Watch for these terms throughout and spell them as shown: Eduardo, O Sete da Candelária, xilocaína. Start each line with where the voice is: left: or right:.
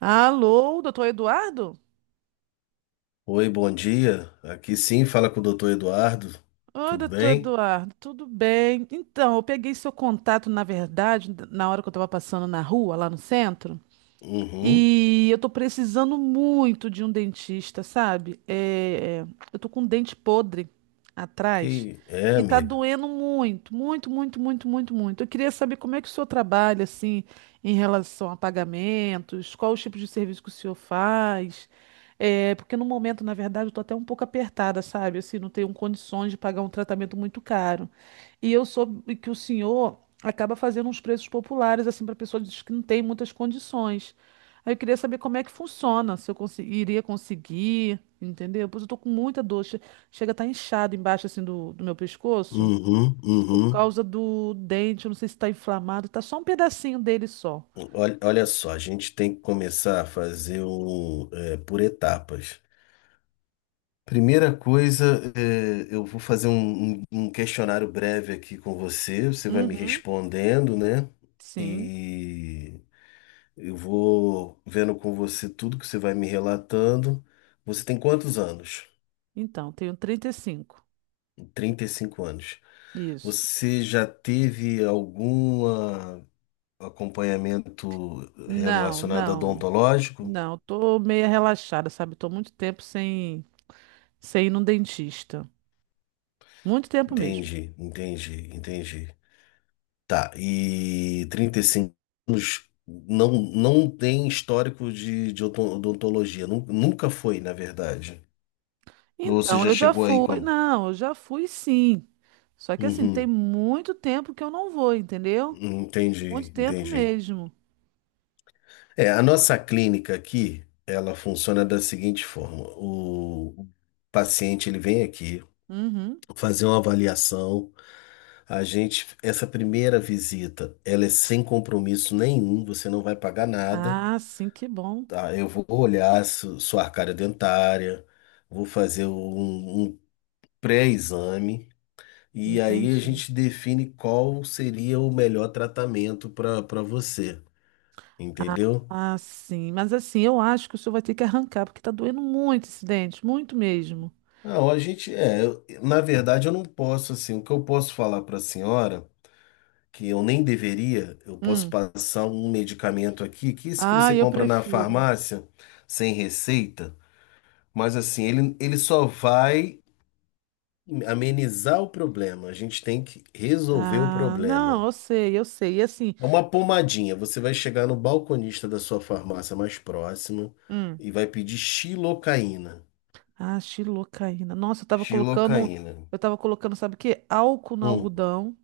right: Alô, doutor Eduardo?
left: Oi, bom dia. Aqui sim, fala com o doutor Eduardo.
right: Oi,
left: Tudo
right: doutor
left: bem?
right: Eduardo, tudo bem? Então, eu peguei seu contato, na verdade, na hora que eu estava passando na rua, lá no centro.
left: Uhum.
right: E eu tô precisando muito de um dentista, sabe? Eu tô com um dente podre atrás
left: Que é,
right: e tá
left: amiga?
right: doendo muito, muito, muito, muito, muito, muito. Eu queria saber como é que o senhor trabalha, assim, em relação a pagamentos, qual o tipo de serviço que o senhor faz. É, porque no momento, na verdade, eu tô até um pouco apertada, sabe? Assim, não tenho condições de pagar um tratamento muito caro. E eu soube que o senhor acaba fazendo uns preços populares, assim, para pessoas que não têm muitas condições. Aí eu queria saber como é que funciona, se eu consi- iria conseguir, entendeu? Pois eu tô com muita dor, chega a estar inchado embaixo assim do meu pescoço
left: Uhum,
right: por
left: uhum.
right: causa do dente, eu não sei se tá inflamado, tá só um pedacinho dele só.
left: Olha, olha só, a gente tem que começar a fazer por etapas. Primeira coisa, é, eu vou fazer um, um questionário breve aqui com você. Você vai me
right: Uhum,
left: respondendo, né?
right: sim.
left: E eu vou vendo com você tudo que você vai me relatando. Você tem quantos anos?
right: Então, tenho 35.
left: 35 anos.
right: Isso.
left: Você já teve algum acompanhamento
right: Não,
left: relacionado a
right: não.
left: odontológico?
right: Não, tô meia relaxada, sabe? Tô muito tempo sem ir num dentista. Muito tempo mesmo.
left: Entendi, entendi, entendi. Tá, e 35 anos não, não tem histórico de, de odontologia, nunca foi, na verdade. Ou você
right: Então,
left: já
right: eu já
left: chegou aí
right: fui,
left: com.
right: não, eu já fui sim. Só que assim, tem
left: Uhum,
right: muito tempo que eu não vou, entendeu? Muito
left: entendi,
right: tempo
left: entendi.
right: mesmo.
left: É, a nossa clínica aqui, ela funciona da seguinte forma: o paciente ele vem aqui
right: Uhum.
left: fazer uma avaliação. A gente, essa primeira visita, ela é sem compromisso nenhum, você não vai pagar nada,
right: Ah, sim, que bom.
left: tá? Eu vou olhar sua arcária dentária, vou fazer um, um pré-exame e aí a
right: Entendi.
left: gente define qual seria o melhor tratamento para você,
right: Ah,
left: entendeu?
right: ah, sim. Mas assim, eu acho que o senhor vai ter que arrancar, porque tá doendo muito esse dente, muito mesmo.
left: Não, a gente é, eu- na verdade eu não posso assim, o que eu posso falar para a senhora que eu nem deveria, eu posso
right: Hum.
left: passar um medicamento aqui, que isso que você
right: Ah, eu
left: compra na
right: prefiro.
left: farmácia, sem receita, mas assim, ele só vai amenizar o problema. A gente tem que resolver o
right: Ah, não,
left: problema.
right: eu sei, eu sei. E assim,
left: É uma pomadinha. Você vai chegar no balconista da sua farmácia mais próxima
right: hum.
left: e vai pedir xilocaína.
right: Ah, xilocaína. Nossa,
left: Xilocaína.
right: eu tava colocando, sabe o quê? Álcool no
left: Hum,
right: algodão.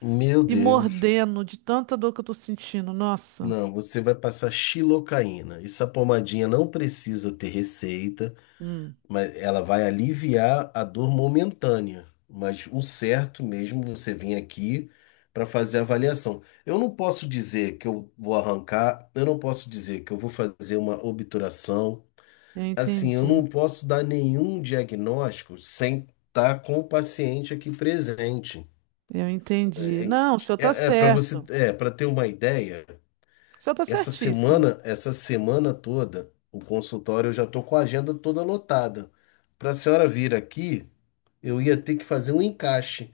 left: meu
right: E
left: Deus.
right: mordendo de tanta dor que eu tô sentindo. Nossa,
left: Não, você vai passar xilocaína. Essa pomadinha não precisa ter receita.
right: hum.
left: Mas ela vai aliviar a dor momentânea. Mas o certo mesmo, é você vir aqui para fazer a avaliação. Eu não posso dizer que eu vou arrancar, eu não posso dizer que eu vou fazer uma obturação.
right: Eu
left: Assim, eu
right: entendi.
left: não posso dar nenhum diagnóstico sem estar com o paciente aqui presente.
right: Eu entendi. Não, o senhor tá
left: É, para você,
right: certo.
left: é, para ter uma ideia,
right: O senhor tá certíssimo.
left: essa semana toda, o consultório eu já estou com a agenda toda lotada. Para a senhora vir aqui, eu ia ter que fazer um encaixe.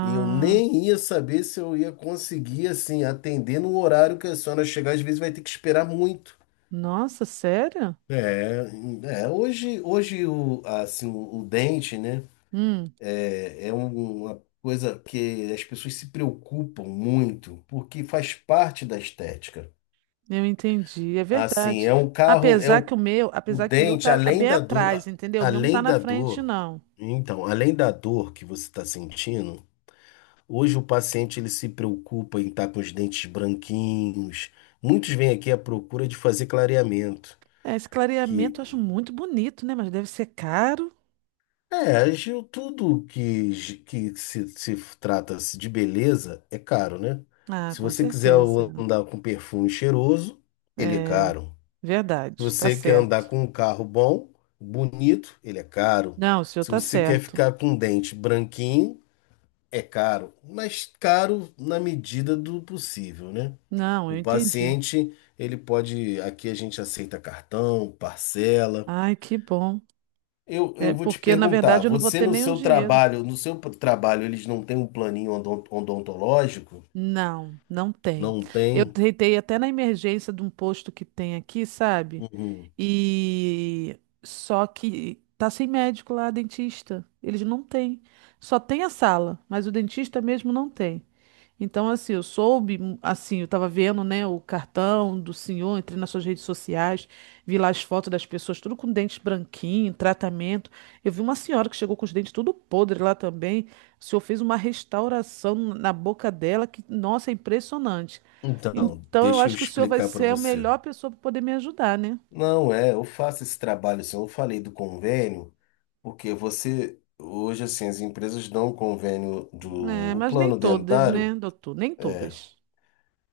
left: E eu nem ia saber se eu ia conseguir, assim, atender no horário que a senhora chegar. Às vezes vai ter que esperar muito.
right: nossa, sério?
left: É, hoje o, assim, o dente, né,
right: Hum,
left: é uma coisa que as pessoas se preocupam muito, porque faz parte da estética.
right: eu entendi. É
left: Assim,
right: verdade.
left: é um carro, é
right: Apesar que o meu,
left: o
right: apesar que o meu
left: dente,
right: tá
left: além
right: bem
left: da dor,
right: atrás, entendeu? O meu não tá
left: além
right: na
left: da
right: frente,
left: dor,
right: não.
left: então, além da dor que você está sentindo, hoje o paciente ele se preocupa em estar com os dentes branquinhos. Muitos vêm aqui à procura de fazer clareamento,
right: É, esse
left: que
right: clareamento eu acho muito bonito, né? Mas deve ser caro.
left: é, agiu tudo que, que se trata -se de beleza é caro, né?
right: Ah,
left: Se
right: com
left: você quiser
right: certeza.
left: andar com perfume cheiroso, ele é
right: É,
left: caro. Se
right: verdade. Tá
left: você quer andar
right: certo.
left: com um carro bom, bonito, ele é caro.
right: Não, o senhor
left: Se
right: tá
left: você quer
right: certo.
left: ficar com um dente branquinho, é caro, mas caro na medida do possível, né?
right: Não,
left: O
right: eu entendi.
left: paciente, ele pode. Aqui a gente aceita cartão, parcela.
right: Ai, que bom.
left: Eu
right: É
left: vou te
right: porque, na
left: perguntar,
right: verdade, eu não vou
left: você
right: ter
left: no
right: nenhum
left: seu
right: dinheiro.
left: trabalho, no trabalho, eles não têm um planinho odontológico?
right: Não, não tem.
left: Não
right: Eu
left: tem?
right: tentei até na emergência de um posto que tem aqui, sabe?
left: Uhum.
right: E só que tá sem médico lá, dentista. Eles não têm. Só tem a sala, mas o dentista mesmo não tem. Então, assim, assim, eu tava vendo, né, o cartão do senhor, entrei nas suas redes sociais, vi lá as fotos das pessoas, tudo com dentes branquinho, tratamento. Eu vi uma senhora que chegou com os dentes tudo podre lá também. O senhor fez uma restauração na boca dela que, nossa, é impressionante.
left: Então,
right: Então, eu
left: deixa eu
right: acho que o senhor vai
left: explicar para
right: ser a
left: você.
right: melhor pessoa para poder me ajudar, né?
left: Não é, eu faço esse trabalho, assim, eu falei do convênio, porque você, hoje, assim, as empresas dão o convênio do,
right: É,
left: o
right: mas nem
left: plano
right: todas, né,
left: dentário.
right: doutor? Nem
left: É,
right: todas.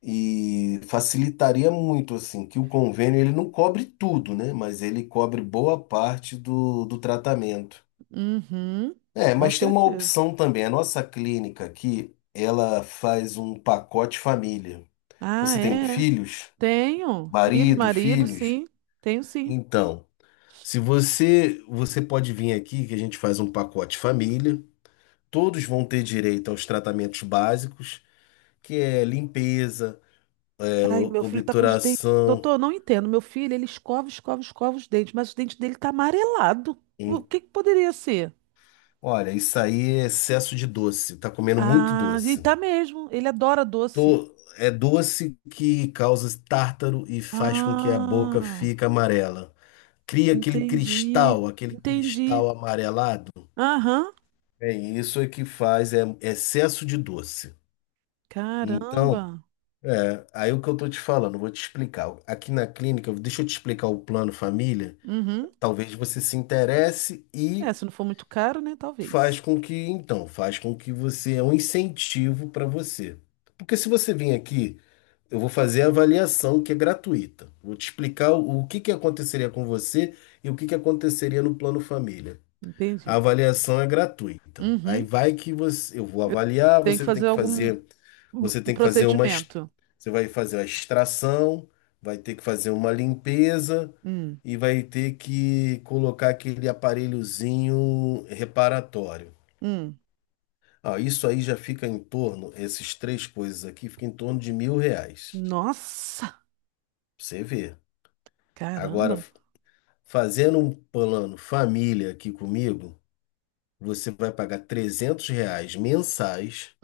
left: e facilitaria muito, assim, que o convênio ele não cobre tudo, né? Mas ele cobre boa parte do, do tratamento.
right: Uhum,
left: É,
right: com
left: mas tem uma
right: certeza.
left: opção também. A nossa clínica aqui, ela faz um pacote família.
right: Ah,
left: Você tem
right: é.
left: filhos?
right: Tenho. Filhos,
left: Marido,
right: marido,
left: filhos?
right: sim. Tenho sim.
left: Então, se você, você pode vir aqui que a gente faz um pacote família. Todos vão ter direito aos tratamentos básicos, que é limpeza, é,
right: Ai, meu filho tá com os dentes.
left: obturação.
right: Doutor, eu não entendo. Meu filho, ele escova, escova, escova os dentes, mas os dentes dele tá amarelado. O que que poderia ser?
left: Olha, isso aí é excesso de doce. Tá comendo muito
right: Ah, e
left: doce.
right: tá mesmo. Ele adora doce.
left: É doce que causa tártaro e faz com que a boca
right: Ah,
left: fique amarela. Cria
right: entendi.
left: aquele
right: Entendi.
left: cristal amarelado.
right: Aham.
left: É isso é que faz, é excesso de doce.
right: Caramba.
left: Então, é, aí o que eu tô te falando, eu vou te explicar. Aqui na clínica, deixa eu te explicar o plano família.
right: Uhum.
left: Talvez você se interesse
right: É,
left: e
right: se não for muito caro, né?
left: faz
right: Talvez.
left: com que, então, faz com que você é um incentivo para você. Porque se você vir aqui, eu vou fazer a avaliação que é gratuita. Vou te explicar o que que aconteceria com você e o que que aconteceria no plano família. A
right: Entendi.
left: avaliação é gratuita. Aí
right: Uhum.
left: vai que você, eu vou
right: Eu
left: avaliar,
right: tenho que
left: você tem
right: fazer
left: que
right: algum
left: fazer, você tem que fazer
right: procedimento.
left: você vai fazer a extração, vai ter que fazer uma limpeza
right: Hum.
left: e vai ter que colocar aquele aparelhozinho reparatório.
right: Hum.
left: Ah, isso aí já fica em torno, esses três coisas aqui, fica em torno de R$ 1.000.
right: Nossa,
left: Pra você vê. Agora,
right: caramba.
left: fazendo um plano família aqui comigo, você vai pagar R$ 300 mensais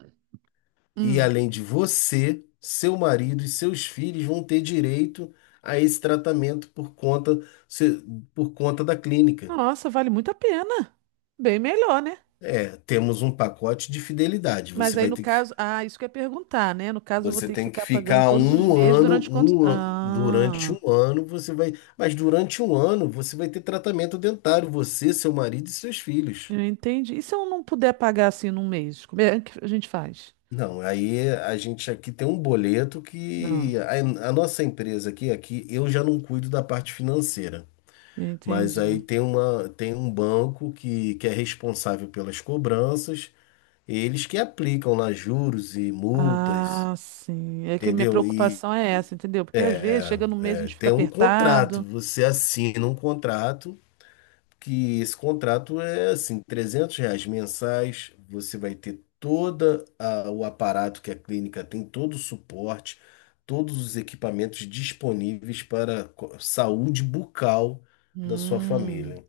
left: e
right: Hum.
left: além de você, seu marido e seus filhos vão ter direito a esse tratamento por conta, se- por conta da clínica.
right: Nossa, vale muito a pena. Bem melhor, né?
left: É, temos um pacote de fidelidade.
right: Mas
left: Você
right: aí
left: vai
right: no
left: ter que
right: caso, ah, isso que eu ia perguntar, né? No caso, eu vou
left: você
right: ter que
left: tem que
right: ficar pagando
left: ficar
right: todos os
left: um
right: meses
left: ano,
right: durante quanto?
left: durante
right: Ah.
left: um ano você vai, mas durante um ano você vai ter tratamento dentário, você, seu marido e seus filhos.
right: Eu entendi. E se eu não puder pagar assim num mês? Como é que a gente faz?
left: Não, aí a gente aqui tem um boleto
right: Não,
left: que a nossa empresa aqui, aqui eu já não cuido da parte financeira,
right: eu
left: mas
right: entendi.
left: aí tem uma, tem um banco que é responsável pelas cobranças, eles que aplicam lá juros e multas,
right: Ah, sim. É que minha
left: entendeu? E
right: preocupação é essa, entendeu? Porque às vezes chega no mês a
left: é,
right: gente fica
left: tem um contrato,
right: apertado.
left: você assina um contrato que esse contrato é assim, R$ 300 mensais, você vai ter toda o aparato que a clínica tem, todo o suporte, todos os equipamentos disponíveis para saúde bucal da sua
right: Hum.
left: família.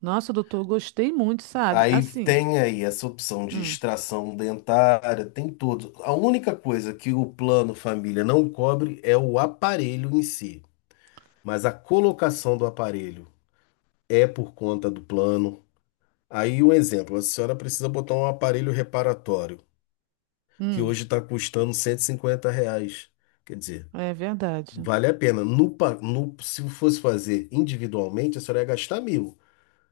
right: Nossa, doutor, gostei muito, sabe?
left: Aí
right: Assim.
left: tem aí essa opção de
right: Hum,
left: extração dentária, tem tudo. A única coisa que o plano família não cobre é o aparelho em si, mas a colocação do aparelho é por conta do plano. Aí um exemplo, a senhora precisa botar um aparelho reparatório, que
right: hum,
left: hoje está custando R$ 150. Quer dizer,
right: é verdade.
left: vale a pena. Se fosse fazer individualmente, a senhora ia gastar 1.000.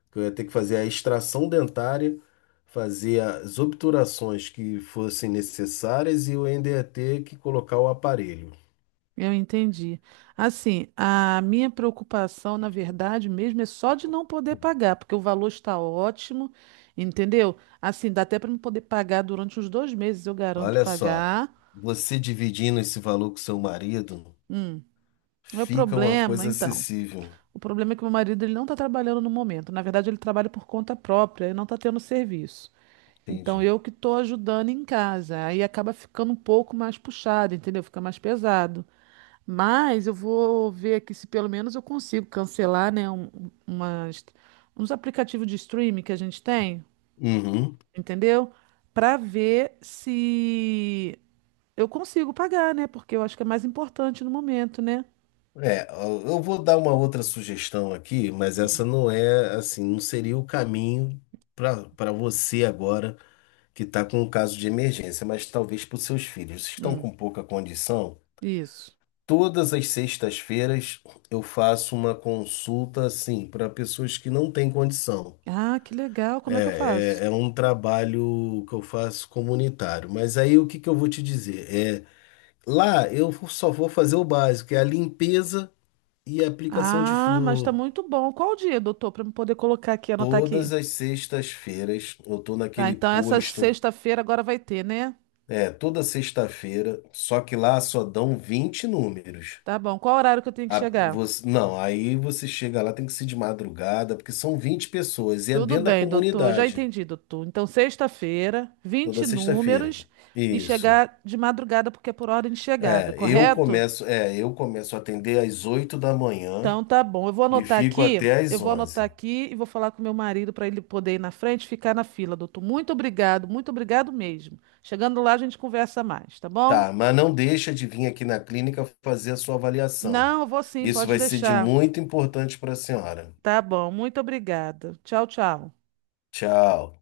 left: Que eu ia ter que fazer a extração dentária, fazer as obturações que fossem necessárias e eu ainda ia ter que colocar o aparelho.
right: Eu entendi. Assim, a minha preocupação, na verdade, mesmo é só de não poder pagar, porque o valor está ótimo, entendeu? Assim, dá até para não poder pagar durante uns 2 meses, eu garanto
left: Olha só,
right: pagar.
left: você dividindo esse valor com seu marido,
right: Hum, é o
left: fica uma
right: problema,
left: coisa
right: então.
left: acessível.
right: O problema é que meu marido ele não está trabalhando no momento. Na verdade, ele trabalha por conta própria e não está tendo serviço. Então,
left: Entendi.
right: eu que estou ajudando em casa. Aí acaba ficando um pouco mais puxado, entendeu? Fica mais pesado. Mas eu vou ver aqui se pelo menos eu consigo cancelar, né, umas, uns aplicativos de streaming que a gente tem,
left: Uhum.
right: entendeu? Para ver se eu consigo pagar, né? Porque eu acho que é mais importante no momento, né?
left: É, eu vou dar uma outra sugestão aqui, mas essa não é assim, não seria o caminho para você agora que está com um caso de emergência, mas talvez para os seus filhos. Vocês estão
right: Hum,
left: com pouca condição?
right: isso.
left: Todas as sextas-feiras eu faço uma consulta assim para pessoas que não têm condição.
right: Ah, que legal. Como é que eu faço?
left: É um trabalho que eu faço comunitário. Mas aí o que que eu vou te dizer? É, lá eu só vou fazer o básico, que é a limpeza e a aplicação de
right: Ah, mas tá
left: flúor.
right: muito bom. Qual o dia, doutor, para eu poder colocar aqui, anotar aqui?
left: Todas as sextas-feiras eu tô
right: Tá,
left: naquele
right: então essa
left: posto,
right: sexta-feira agora vai ter, né?
left: é, toda sexta-feira, só que lá só dão 20 números.
right: Tá bom. Qual horário que eu tenho que chegar?
left: Não, aí você chega lá, tem que ser de madrugada, porque são 20 pessoas e é
right: Tudo
left: dentro da
right: bem, doutor. Já
left: comunidade,
right: entendi, doutor. Então, sexta-feira,
left: toda
right: 20
left: sexta-feira.
right: números e
left: Isso.
right: chegar de madrugada, porque é por ordem de chegada, correto?
left: É, eu começo a atender às 8 da manhã
right: Então, tá bom. Eu vou
left: e
right: anotar
left: fico
right: aqui,
left: até
right: eu
left: às
right: vou anotar
left: 11h.
right: aqui e vou falar com meu marido para ele poder ir na frente e ficar na fila, doutor. Muito obrigado mesmo. Chegando lá, a gente conversa mais, tá bom?
left: Tá, mas não deixa de vir aqui na clínica fazer a sua avaliação.
right: Não, eu vou sim,
left: Isso
right: pode
left: vai ser de
right: deixar.
left: muito importante para a senhora.
right: Tá bom, muito obrigada. Tchau, tchau.
left: Tchau.